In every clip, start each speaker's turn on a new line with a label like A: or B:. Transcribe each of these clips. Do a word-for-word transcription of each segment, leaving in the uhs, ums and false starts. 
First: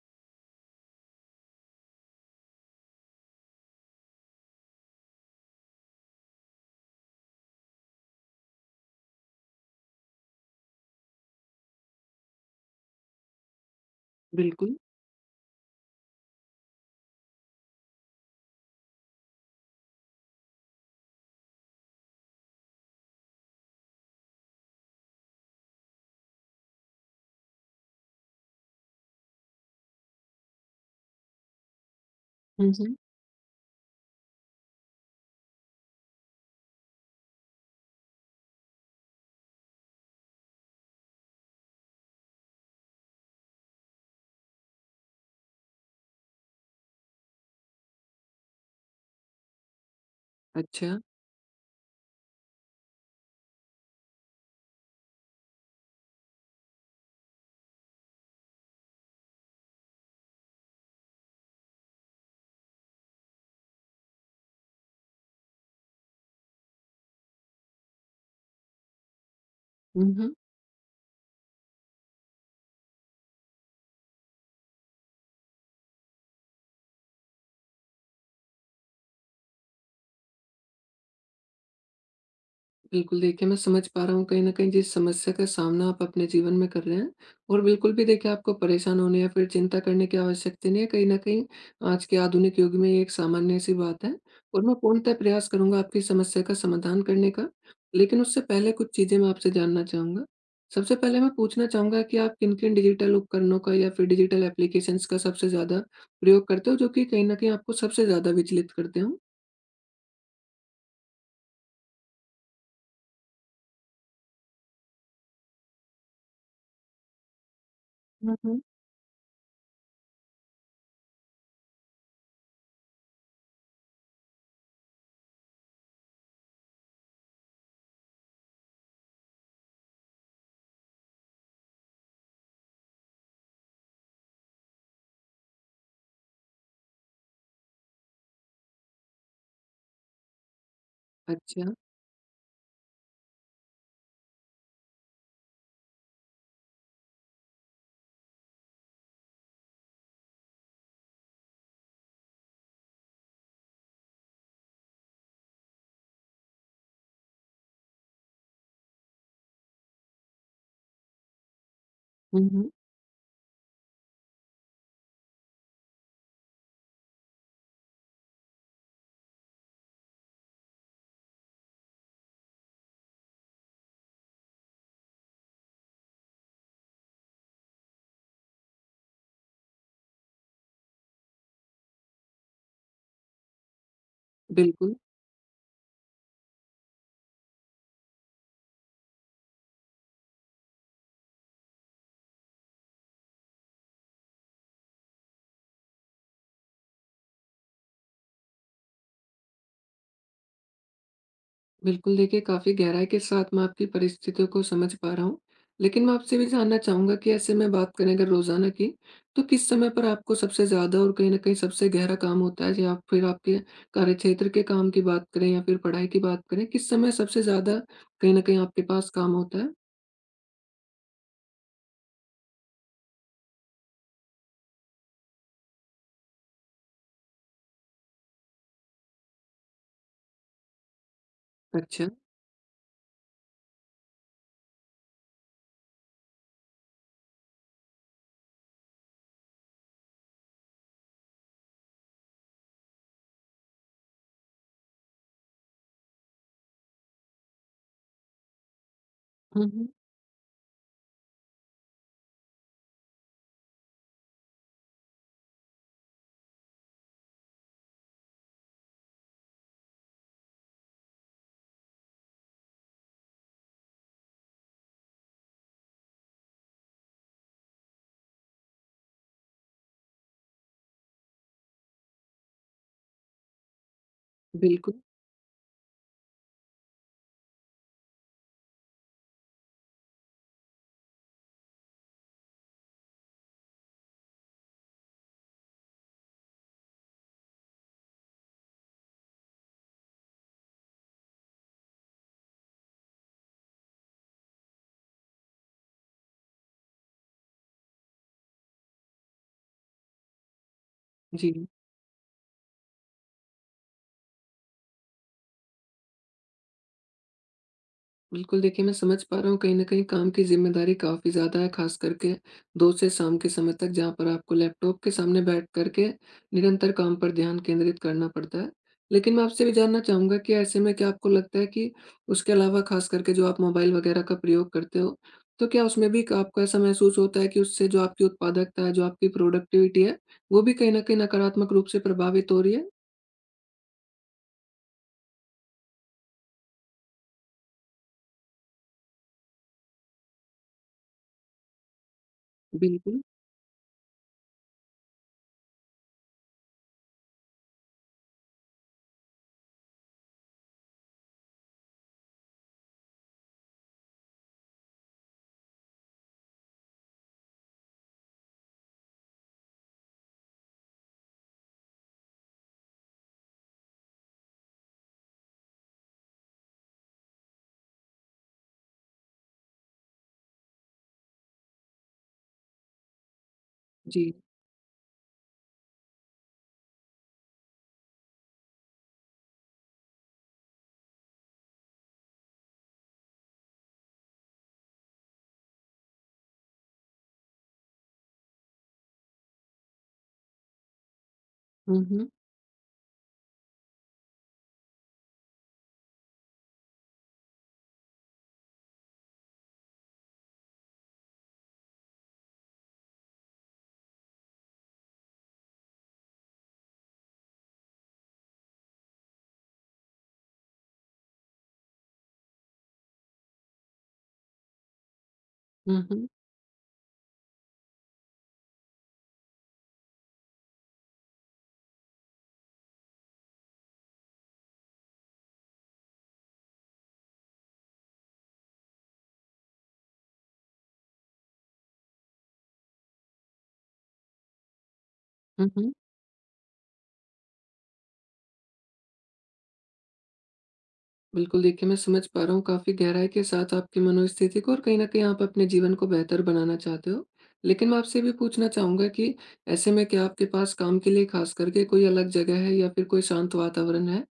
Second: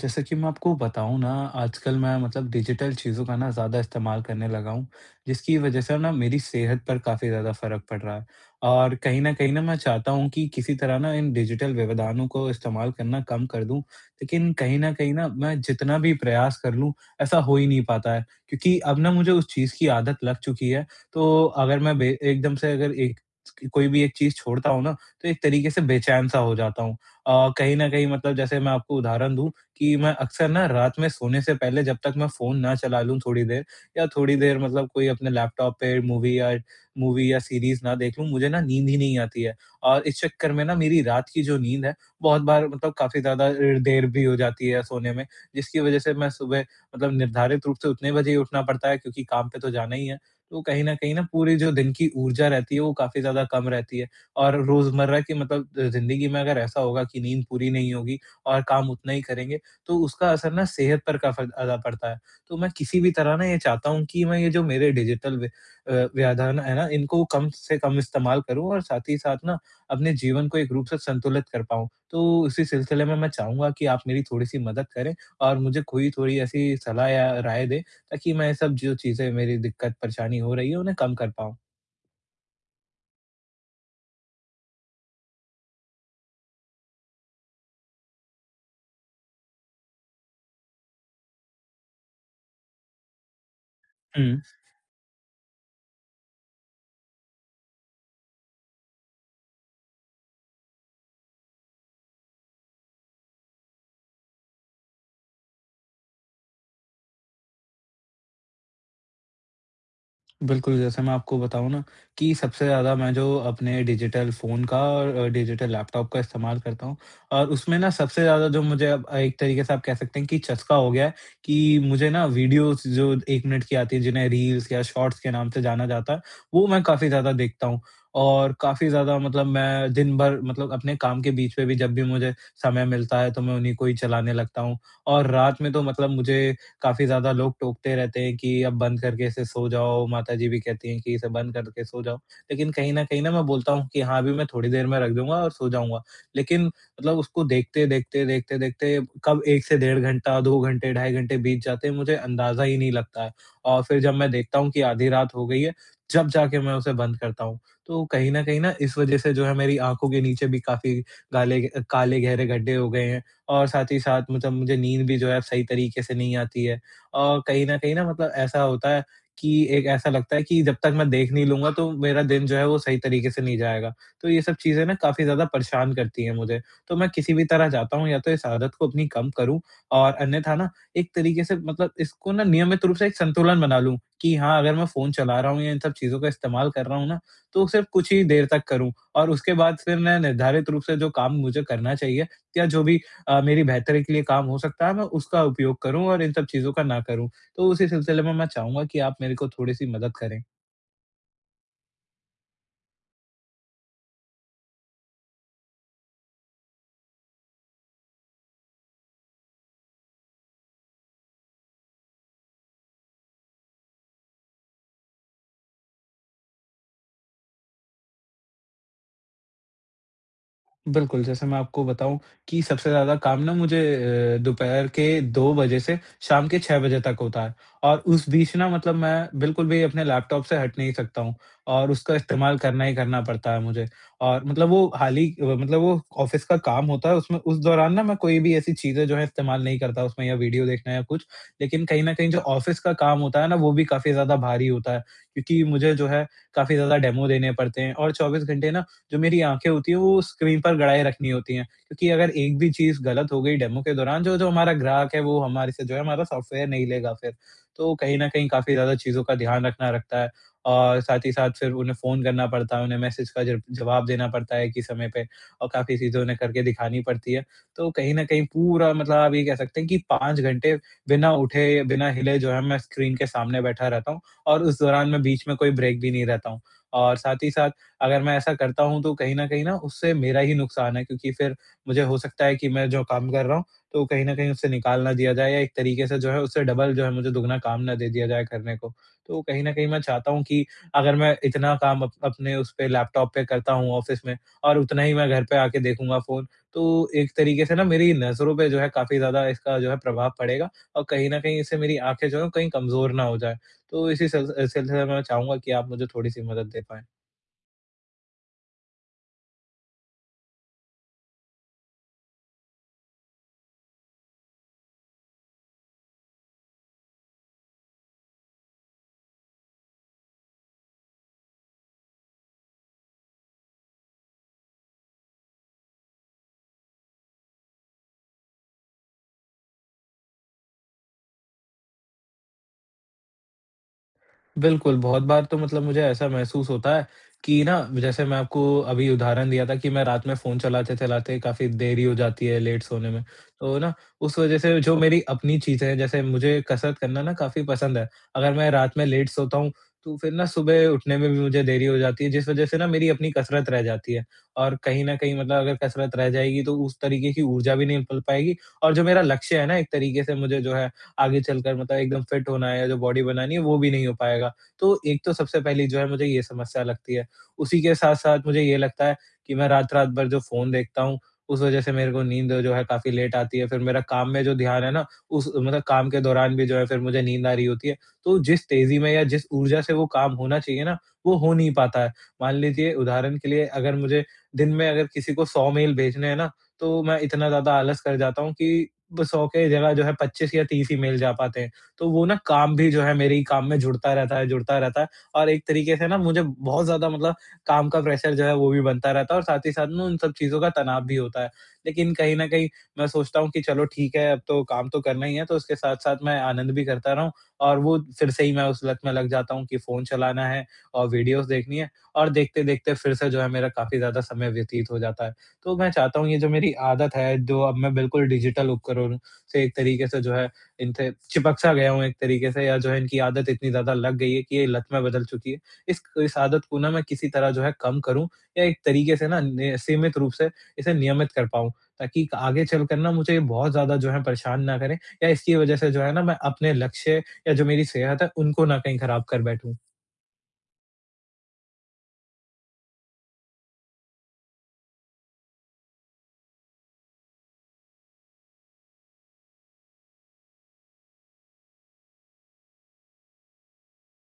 A: जैसा कि मैं आपको बताऊँ ना, आजकल मैं मतलब डिजिटल चीज़ों का ना ज़्यादा इस्तेमाल करने लगा हूँ, जिसकी वजह से ना मेरी सेहत पर काफ़ी ज़्यादा फ़र्क पड़ रहा है। और कहीं न कहीं ना मैं चाहता हूँ कि किसी तरह ना इन डिजिटल व्यवधानों को इस्तेमाल करना कम कर दूँ, लेकिन
B: बिल्कुल।
A: कहीं न कहीं ना मैं जितना भी प्रयास कर लूँ, ऐसा हो ही नहीं पाता है। क्योंकि अब ना मुझे उस चीज़ की आदत लग चुकी है, तो अगर मैं बे एकदम से अगर एक कोई भी एक चीज़ छोड़ता हूँ ना, तो एक तरीके से बेचैन-सा हो जाता हूँ। अ, कहीं न कहीं मतलब जैसे मैं आपको उदाहरण दूँ कि मैं अक्सर ना रात में सोने से पहले जब तक मैं फ़ोन
B: हुँ,
A: ना
B: हुँ।
A: चला लूँ थोड़ी देर या थोड़ी देर मतलब कोई अपने लैपटॉप पे मूवी या मूवी या सीरीज़ ना देख लूँ, मुझे ना नींद ही नहीं आती है। और इस चक्कर में ना मेरी रात की जो नींद है, बहुत बार मतलब काफ़ी ज़्यादा अ, देर भी हो जाती है सोने में, जिसकी वज़ह से मैं सुबह मतलब निर्धारित रूप से उतने बजे ही उठना पड़ता है क्योंकि काम पे तो जाना ही है। तो कहीं न
B: अच्छा।
A: कहीं ना पूरी जो दिन की ऊर्जा रहती है, वो काफ़ी ज़्यादा कम रहती है और रोज़मर्रा की मतलब अ, ज़िंदगी में अगर ऐसा होगा कि नींद पूरी नहीं होगी और काम उतना ही करेंगे, तो उसका असर ना सेहत पर काफ़ी ज़्यादा पड़ता है। तो मैं किसी भी तरह ना ये चाहता हूँ कि मैं ये जो मेरे डिजिटल व्य अ, व्यवधान है ना, इनको कम से कम इस्तेमाल करूँ और साथ ही साथ ना
B: हुँ,
A: अपने
B: हुँ।
A: जीवन को एक रूप से संतुलित कर पाऊँ। तो इसी सिलसिले में मैं चाहूँगा कि आप मेरी थोड़ी-सी मदद करें और मुझे कोई थोड़ी ऐसी सलाह या राय दें ताकि मैं ये सब जो चीज़ें मेरी दिक्कत, परेशानी हो रही है, उन्हें कम कर पाऊँ।
B: बिल्कुल, देखिए मैं समझ पा रहा हूँ कहीं न कहीं जिस समस्या का सामना आप अपने जीवन में कर रहे हैं। और बिल्कुल भी देखिए, आपको परेशान होने या फिर चिंता करने की आवश्यकता नहीं है। कहीं न कहीं आज के आधुनिक युग में ये एक सामान्य-सी बात है
A: हुँ।
B: और मैं पूर्णतः प्रयास करूँगा आपकी समस्या का समाधान करने का। लेकिन उससे पहले कुछ चीज़ें मैं आपसे जानना चाहूँगा। सबसे पहले मैं पूछना चाहूँगा कि आप किन-किन डिजिटल उपकरणों का या फिर डिजिटल एप्लीकेशंस का सबसे ज़्यादा प्रयोग करते हो, जो कि कहीं न कहीं आपको सबसे ज़्यादा विचलित करते हों?
A: बिल्कुल, जैसे मैं आपको बताऊँ ना कि सबसे ज़्यादा मैं जो अपने डिजिटल फ़ोन का और अ, डिजिटल लैपटॉप का इस्तेमाल करता हूँ और उसमें ना सबसे
B: हुँ,
A: ज़्यादा
B: हुँ।
A: जो मुझे अब एक तरीके से आप कह सकते हैं कि चस्का हो गया है कि मुझे ना वीडियोज़ जो एक मिनट की आती है, जिन्हें रील्स या शॉर्ट्स के नाम से जाना जाता है, वो मैं काफ़ी ज़्यादा देखता हूँ। और काफ़ी ज़्यादा मतलब मैं दिन भर मतलब अपने काम के बीच में भी जब भी मुझे समय मिलता है, तो मैं उन्हीं को ही चलाने लगता हूँ और रात में तो मतलब मुझे काफ़ी ज़्यादा लोग टोकते रहते हैं कि अब बंद करके इसे सो जाओ, माताजी भी कहती हैं कि इसे बंद
B: अच्छा।
A: करके सो जाओ। लेकिन कहीं न कहीं ना मैं बोलता हूँ कि हाँ, अभी मैं थोड़ी देर में रख दूँगा और सो जाऊँगा। लेकिन मतलब उसको देखते, देखते, देखते, देखते कब एक से डेढ़ घंटा, दो घंटे, ढाई घंटे बीत जाते हैं, मुझे अंदाज़ा ही नहीं लगता है। और फिर जब मैं देखता हूँ कि आधी रात हो गई है, जब जाके मैं उसे बंद करता हूँ। तो कहीं न कहीं ना इस वज़ह से जो है मेरी आँखों के नीचे भी काफ़ी गाले काले गहरे
B: हुँ, हुँ।
A: गड्ढे हो गए हैं। और साथ ही साथ मतलब मुझे नींद भी जो है सही तरीके से नहीं आती है। और कहीं न कहीं ना मतलब ऐसा होता है कि एक ऐसा लगता है कि जब तक मैं देख नहीं लूँगा तो मेरा दिन जो है वो सही तरीके से नहीं जाएगा। तो ये सब चीज़ें ना काफ़ी ज़्यादा परेशान करती हैं मुझे। तो मैं किसी भी तरह चाहता हूँ या तो इस आदत को अपनी कम करूँ और अन्यथा ना एक तरीके से मतलब इसको ना नियमित रूप से एक संतुलन बना लूँ कि हाँ, अगर मैं
B: बिल्कुल।
A: फ़ोन चला रहा हूँ या इन सब चीज़ों का इस्तेमाल कर रहा हूँ ना, तो सिर्फ़ कुछ ही देर तक करूँ और उसके बाद फिर मैं निर्धारित रूप से जो काम मुझे करना चाहिए या जो भी अ, मेरी बेहतरी के लिए काम हो सकता है, मैं उसका उपयोग करूँ और इन सब चीज़ों का ना करूँ। तो उसी सिलसिले में मैं चाहूँगा कि आप मेरे को थोड़ी-सी मदद करें।
B: बिल्कुल देखिए, काफ़ी गहराई के साथ मैं आपकी परिस्थितियों को समझ पा रहा हूँ। लेकिन मैं आपसे भी जानना चाहूँगा कि ऐसे में बात करें अगर रोज़ाना की, तो किस समय पर आपको सबसे ज़्यादा और कहीं न कहीं सबसे गहरा काम होता है? या फिर आपके कार्यक्षेत्र के काम की बात करें या फिर पढ़ाई की बात करें, किस समय सबसे ज़्यादा कहीं न कहीं आपके पास काम होता है?
A: बिल्कुल, जैसे मैं आपको बताऊँ कि सबसे ज़्यादा काम ना मुझे अ, दोपहर के दो बजे से शाम के छह बजे तक होता है और उस बीच ना मतलब मैं बिल्कुल भी अपने लैपटॉप से हट नहीं सकता हूँ और
B: अच्छा।
A: उसका इस्तेमाल करना ही करना पड़ता है मुझे। और मतलब वो हाल ही अ, मतलब वो ऑफ़िस का काम होता है उसमें उस दौरान ना मैं कोई भी ऐसी चीज़ें जो है इस्तेमाल नहीं करता उसमें या वीडियो देखना या कुछ। लेकिन कहीं न कहीं जो ऑफ़िस का काम होता है ना वो भी काफ़ी ज़्यादा भारी होता है क्योंकि मुझे जो है काफ़ी ज़्यादा डेमो देने पड़ते हैं और चौबीस घंटे ना जो मेरी
B: हुँ,
A: आँखें
B: हुँ।
A: होती हैं वो स्क्रीन पर गड़ाए रखनी होती हैं। क्योंकि अगर एक भी चीज़ गलत हो गई डेमो के दौरान जो जो हमारा ग्राहक है वो हमारे से जो है हमारा सॉफ्टवेयर नहीं लेगा फिर। तो कहीं न कहीं काफ़ी ज़्यादा चीज़ों का ध्यान रखना रखता है और साथ ही साथ फिर उन्हें फ़ोन करना पड़ता है, उन्हें मैसेज का ज जवाब देना पड़ता है एक ही समय पे और काफ़ी चीज़ें उन्हें करके दिखानी पड़ती है। तो कहीं न कहीं पूरा मतलब आप ये कह सकते हैं कि पाँच घंटे बिना उठे, बिना हिले जो है मैं स्क्रीन के सामने बैठा रहता हूँ और उस
B: बिल्कुल।
A: दौरान मैं बीच में कोई ब्रेक भी नहीं रहता हूँ। और साथ ही साथ अगर मैं ऐसा करता हूँ तो कहीं न कहीं ना उससे मेरा ही नुकसान है क्योंकि फिर मुझे हो सकता है कि मैं जो काम कर रहा हूँ, तो कहीं न कहीं उससे निकाल ना दिया जाए या एक तरीके से जो है उससे डबल जो है मुझे दुगना काम ना दे दिया जाए करने को। तो कहीं न कहीं मैं चाहता हूँ कि अगर मैं इतना काम अप अपने उस पे लैपटॉप पे करता हूँ ऑफ़िस में और उतना ही मैं घर पे आके देखूँगा फ़ोन, तो एक तरीके से ना मेरी नज़रों पे जो है काफ़ी ज़्यादा इसका जो है प्रभाव पड़ेगा और कहीं न कहीं
B: जी।
A: इससे मेरी आँखें जो हैं कहीं कमज़ोर ना हो जाएँ। तो इसी सिल सिलसिले में मैं चाहूँगा कि आप मुझे थोड़ी-सी मदद दे पाएँ।
B: बिल्कुल, देखिए मैं समझ पा रहा हूँ कहीं न कहीं काम की ज़िम्मेदारी काफ़ी ज़्यादा है, ख़ास करके दो से शाम के समय तक, जहाँ पर आपको लैपटॉप के सामने बैठ कर के निरंतर काम पर ध्यान केंद्रित करना पड़ता है। लेकिन मैं आपसे भी जानना चाहूँगा कि ऐसे में क्या आपको लगता है कि उसके अलावा ख़ास करके जो आप मोबाइल वग़ैरह का प्रयोग करते हो, तो क्या उसमें भी क आपको ऐसा महसूस होता है कि उससे जो आपकी उत्पादकता है, जो आपकी प्रोडक्टिविटी है, वो भी कहीं न कहीं नकारात्मक रूप से प्रभावित हो रही है?
A: बिल्कुल, बहुत बार तो मतलब मुझे ऐसा महसूस होता है कि ना जैसे मैं आपको अभी उदाहरण दिया था कि मैं रात में फ़ोन चलाते-चलाते काफ़ी देरी हो जाती है लेट सोने
B: बिल्कुल।
A: में। तो ना उस वज़ह से जो मेरी अपनी चीज़ें हैं जैसे मुझे कसरत करना ना काफ़ी पसंद है। अगर मैं रात में लेट सोता हूँ तो फिर ना सुबह उठने में भी मुझे देरी हो जाती है जिस वज़ह से ना मेरी अपनी कसरत रह जाती है। और कहीं न कहीं मतलब अगर कसरत रह जाएगी तो उस तरीके की ऊर्जा भी नहीं मिल पाएगी और जो मेरा लक्ष्य है ना एक तरीके से मुझे जो है आगे चलकर मतलब एकदम फिट होना है या जो बॉडी बनानी है वो भी नहीं हो पाएगा। तो एक तो सबसे पहली जो है मुझे ये समस्या लगती है। उसी के साथ-साथ मुझे ये लगता है कि मैं रात-रात भर जो फ़ोन देखता हूँ, उस वज़ह से मेरे को नींद जो है काफ़ी लेट आती है। फिर मेरा
B: जी।
A: काम में जो ध्यान है ना, उस मतलब काम के दौरान भी जो है फिर मुझे नींद आ रही होती है। तो जिस तेज़ी में या जिस ऊर्जा से वो काम होना चाहिए ना, वो हो नहीं पाता है। मान लीजिए उदाहरण के लिए अगर मुझे दिन में अगर किसी को सौ मेल भेजने हैं ना, तो मैं इतना ज़्यादा आलस कर जाता हूँ कि ब सौ के जगह जो है पच्चीस या तीस ही मेल जा पाते हैं।
B: हुँ,
A: तो वो
B: हुँ।
A: ना काम भी जो है मेरे ही काम में जुड़ता रहता है, जुड़ता रहता है और एक तरीके से ना मुझे बहुत ज़्यादा मतलब काम का प्रेशर जो है वो भी बनता रहता है और साथ ही साथ ना उन सब चीज़ों का तनाव भी होता है। लेकिन कहीं न कहीं मैं सोचता हूँ कि चलो ठीक है, अब तो काम तो करना ही है, तो उसके साथ-साथ मैं आनंद भी करता रहूँ और वो फिर से ही मैं उस लत में लग जाता हूँ कि फ़ोन चलाना है और वीडियोज़ देखनी है और देखते-देखते फिर से जो है मेरा काफ़ी ज़्यादा समय व्यतीत हो जाता है। तो मैं
B: हुँ,
A: चाहता
B: हुँ।
A: हूँ ये जो मेरी आदत है, जो अब मैं बिल्कुल डिजिटल उपकरणों से एक तरीके से जो है इनसे चिपक सा गया हूँ एक तरीके से या जो है इनकी आदत इतनी ज़्यादा लग गई है कि ये लत में बदल चुकी है। इस इस आदत को ना मैं किसी तरह जो है कम करूँ या एक तरीके से ना नि सीमित रूप से इसे नियमित कर पाऊँ, ताकि आगे चलकर ना मुझे ये बहुत ज़्यादा जो है परेशान ना करें या इसकी
B: हुँ,
A: वज़ह से
B: हुँ।
A: जो है ना मैं अपने लक्ष्य या जो मेरी सेहत है, उनको ना कहीं खराब कर बैठूँ।
B: बिल्कुल देखिए, मैं समझ पा रहा हूँ काफ़ी गहराई के साथ आपकी मनोस्थिति को, और कहीं न कहीं आप अपने जीवन को बेहतर बनाना चाहते हो। लेकिन मैं आपसे ये भी पूछना चाहूँगा कि ऐसे में क्या आपके पास काम के लिए ख़ास करके कोई अलग जगह है या फिर कोई शांत वातावरण है?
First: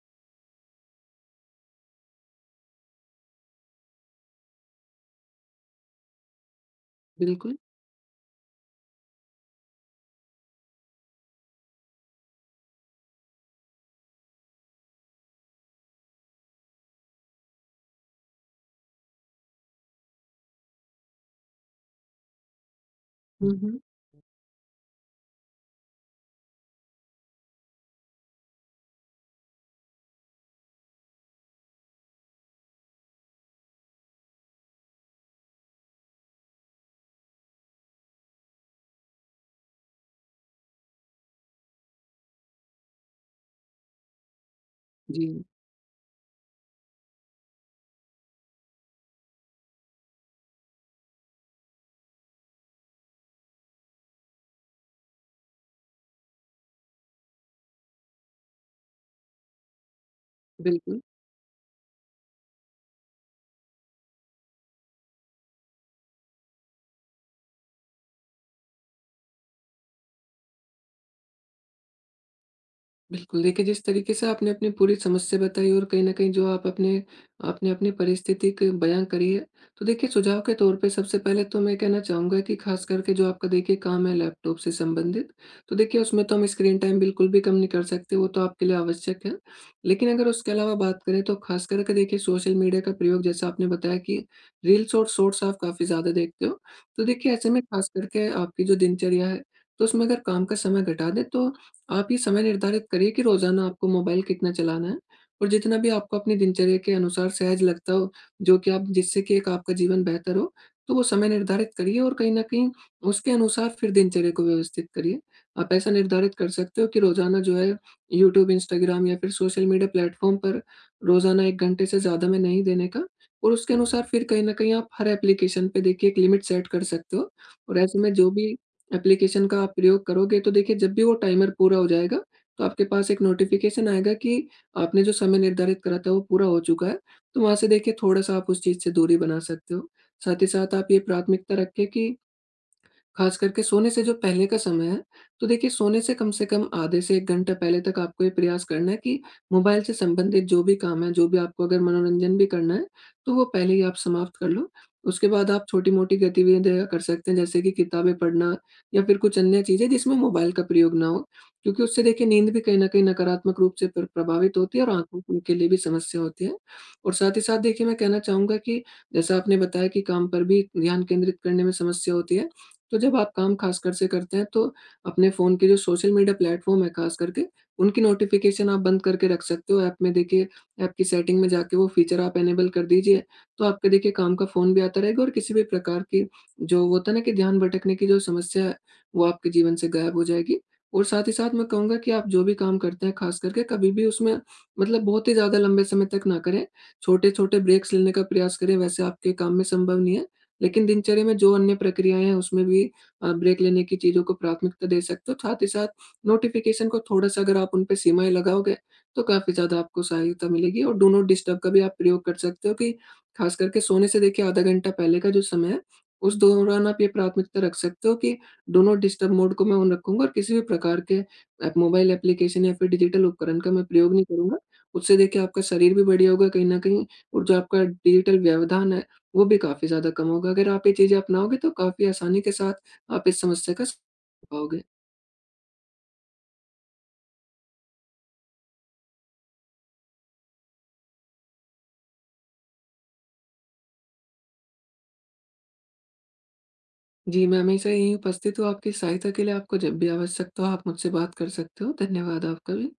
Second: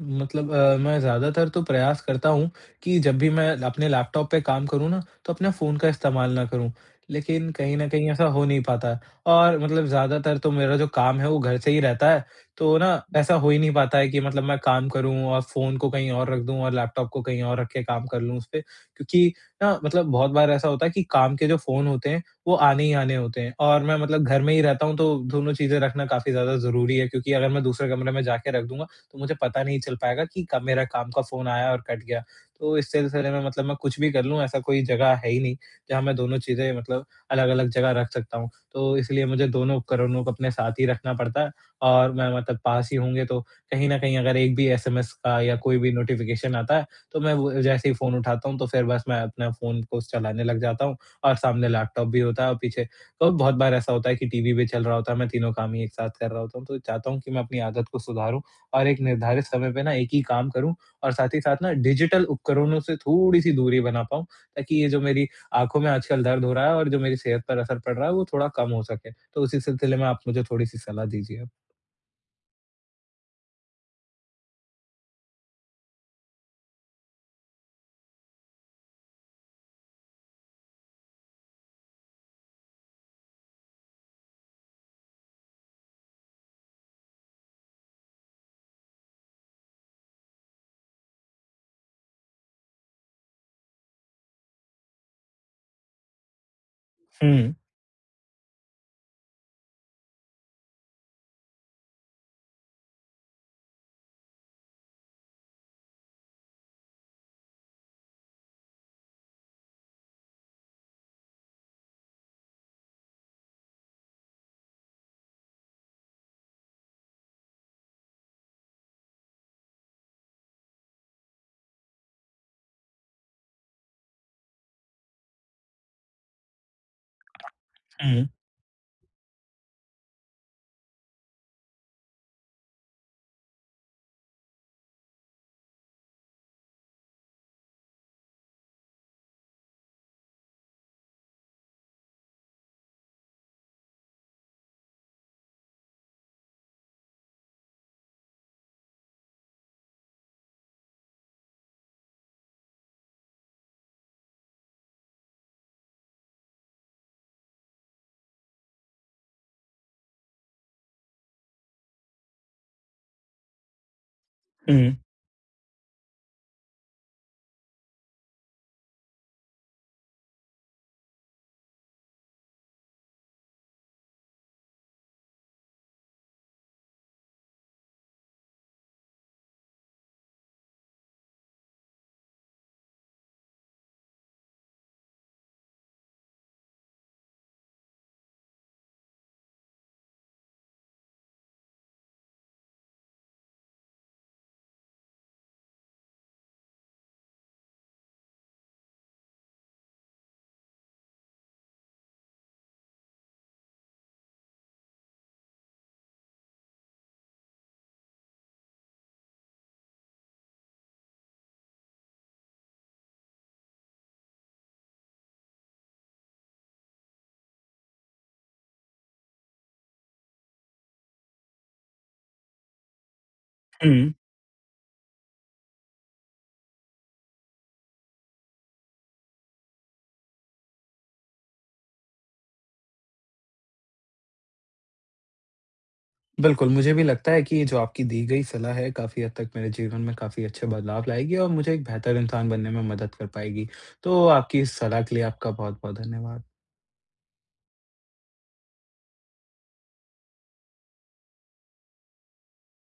A: मतलब अ, मैं ज़्यादातर तो प्रयास करता हूँ कि जब भी मैं अपने लैपटॉप पे काम करूँ ना, तो अपने फ़ोन का इस्तेमाल ना करूँ। लेकिन
B: बिल्कुल।
A: कहीं न कहीं ऐसा हो नहीं पाता है और मतलब ज़्यादातर तो मेरा जो काम है वो घर से ही रहता है, तो ना ऐसा हो ही नहीं पाता है कि मतलब मैं काम करूँ और फ़ोन को कहीं और रख दूँ और लैपटॉप को कहीं और रख के काम कर लूँ उसपे। क्योंकि ना मतलब बहुत बार ऐसा होता है कि काम के जो फ़ोन होते हैं, वो आने ही आने होते
B: हुँ,
A: हैं
B: हुँ।
A: और मैं मतलब घर में ही रहता हूँ, तो दोनों चीज़ें रखना काफ़ी ज़्यादा ज़रूरी है क्योंकि अगर मैं दूसरे कमरे में जाके रख दूँगा तो मुझे पता नहीं चल पाएगा कि कब मेरा काम का फ़ोन आया और कट गया। तो इस सिलसिले में मतलब मैं कुछ भी कर लूँ ऐसा कोई जगह है ही नहीं, जहाँ मैं दोनों चीज़ें मतलब अलग-अलग जगह रख सकता हूँ। तो इसलिए मुझे दोनों उपकरणों को अपने साथ ही रखना पड़ता है और मैं मतलब पास ही होंगे तो कहीं न कहीं अगर एक भी एस एम एस का
B: जी,
A: या कोई भी नोटिफ़िकेशन आता है, तो मैं वो जैसे ही फ़ोन उठाता हूँ तो फिर बस मैं अपना फ़ोन को चलाने लग जाता हूँ और सामने लैपटॉप भी होता है और पीछे तो बहुत बार ऐसा होता है कि टी वी भी चल रहा होता है, मैं तीनों काम ही एक साथ कर रहा होता हूँ। तो चाहता हूँ कि मैं अपनी आदत को सुधारूँ और एक निर्धारित समय पे ना एक ही काम करूँ
B: बिल्कुल।
A: और साथ ही साथ ना डिजिटल उपकरणों से थोड़ी-सी दूरी बना पाऊँ, ताकि ये जो मेरी आँखों में आजकल दर्द हो रहा है और जो मेरी सेहत पर असर पड़ रहा है, वो थोड़ा कम हो सके। तो उसी सिलसिले में आप मुझे थोड़ी-सी सलाह दीजिए अब।
B: बिल्कुल, देखिए जिस तरीके से आपने अपनी पूरी समस्या बताई और कहीं न कहीं जो आप अपने आपने अपनी परिस्थिति क बयाँ करी है, तो देखिए, सुझाव के तौर पे सबसे पहले तो मैं कहना चाहूँगा कि ख़ास करके जो आपका देखिए काम है लैपटॉप से संबंधित, तो देखिए उसमें तो हम स्क्रीन टाइम बिल्कुल भी कम नहीं कर सकते, वो तो आपके लिए आवश्यक है। लेकिन अगर उसके अलावा बात करें, तो ख़ास करके देखिए सोशल मीडिया का प्रयोग, जैसा आपने बताया कि रील्स और शॉर्ट्स आप काफ़ी ज़्यादा देखते हो, तो देखिए ऐसे
A: हुँ,
B: में ख़ास करके आपकी जो दिनचर्या है, तो उसमें अगर काम का समय घटा दें, तो आप ये समय निर्धारित करिए कि रोज़ाना आपको मोबाइल कितना चलाना है और जितना भी आपको अपनी दिनचर्या के अनुसार सहज लगता हो, जो कि आप, जिससे कि एक आपका जीवन बेहतर हो, तो वो समय निर्धारित करिए और कहीं न कहीं उसके अनुसार फिर दिनचर्या को व्यवस्थित करिए। आप ऐसा निर्धारित कर सकते हो कि रोज़ाना जो है यूट्यूब, इंस्टाग्राम या फिर सोशल मीडिया प्लेटफ़ॉर्म पर रोज़ाना एक घंटे से ज़्यादा में नहीं देने का, और उसके अनुसार फिर कहीं न कहीं आप हर एप्लीकेशन पे देखिए एक लिमिट सेट कर सकते हो। और ऐसे में
A: हुँ,
B: जो भी एप्लीकेशन का आप प्रयोग करोगे, तो देखिए जब भी वो टाइमर पूरा हो जाएगा, तो आपके पास एक नोटिफ़िकेशन आएगा कि आपने जो समय निर्धारित करा था वो पूरा हो चुका है। तो वहाँ से देखिए थोड़ा-सा आप उस चीज़ से दूरी बना सकते हो। साथ ही साथ आप ये प्राथमिकता रखें कि खास करके सोने से जो पहले का समय है, तो देखिए सोने से कम से कम आधे से एक घंटा पहले तक आपको ये प्रयास करना है कि मोबाइल से संबंधित जो भी काम है, जो भी आपको अगर मनोरंजन भी करना है, तो वो पहले ही आप समाप्त कर लो। उसके बाद आप छोटी-मोटी गतिविधियाँ कर सकते हैं, जैसे कि किताबें पढ़ना या फिर कुछ अन्य चीज़ें जिसमें मोबाइल का प्रयोग ना हो। क्योंकि उससे देखिए नींद भी कहीं न कहीं नकारात्मक रूप से प्र प्रभावित होती है और
A: हुँ,
B: आँखों के लिए भी समस्या होती है। और साथ ही साथ देखिए, मैं कहना चाहूँगा कि जैसा आपने बताया कि काम पर भी ध्यान केंद्रित करने में समस्या होती है। तो जब आप काम खासकर से करते हैं, तो अपने फ़ोन के जो सोशल मीडिया प्लेटफ़ॉर्म है खास करके, उनकी नोटिफ़िकेशन आप बंद करके रख सकते हो। ऐप में देखिए, ऐप की सेटिंग में जाके वो फ़ीचर आप इनेबल कर दीजिए, तो आपके देखिए काम का फ़ोन भी आता रहेगा और किसी भी प्रकार की, जो होता है ना कि ध्यान भटकने की जो समस्या है, वो आपके जीवन से गायब हो जाएगी। और साथ ही साथ मैं कहूँगा कि आप जो भी काम करते हैं खास करके, कभी भी उसमें मतलब बहुत ही ज़्यादा लंबे समय तक ना करें। छोटे-छोटे ब्रेक्स लेने का प्रयास करें, वैसे आपके काम में संभव नहीं है। लेकिन दिनचर्या में जो अन्य प्रक्रियाएँ हैं, उसमें भी अ, ब्रेक लेने की चीज़ों को प्राथमिकता दे सकते हो। साथ ही साथ नोटिफ़िकेशन को थोड़ा-सा अगर आप उन पे सीमाएँ लगाओगे, तो काफ़ी ज़्यादा आपको सहायता मिलेगी। और डू नॉट डिस्टर्ब का भी आप प्रयोग कर सकते हो कि ख़ास करके सोने से देखिए आधा घंटा पहले का जो समय है, उस दौरान आप ये प्राथमिकता रख सकते हो कि डू नॉट डिस्टर्ब मोड को मैं ऑन रखूँगा और किसी भी प्रकार के एप, मोबाइल एप्लीकेशन या फिर डिजिटल उपकरण का मैं प्रयोग
A: हुँ।
B: नहीं करूँगा। उससे देखिए आपका शरीर भी बढ़िया होगा कहीं न कहीं, और जो आपका डिजिटल व्यवधान है वो भी काफ़ी ज़्यादा कम होगा। अगर आप ये चीज़ें अपनाओगे, तो काफ़ी आसानी के साथ आप इस समस्या का स पाओगे।
A: बिल्कुल, मुझे भी लगता है कि ये जो आपकी दी गई सलाह है, काफ़ी हद तक मेरे जीवन में काफ़ी अच्छे बदलाव लाएगी और मुझे एक बेहतर इंसान बनने में मदद कर पाएगी। तो आपकी इस सलाह के लिए आपका बहुत-बहुत धन्यवाद।
B: जी, मैं हमेशा यहीं उपस्थित हूँ आपकी सहायता के लिए। आपको जब भी आवश्यकता हो, आप मुझसे बात कर सकते हो। धन्यवाद आपका भी।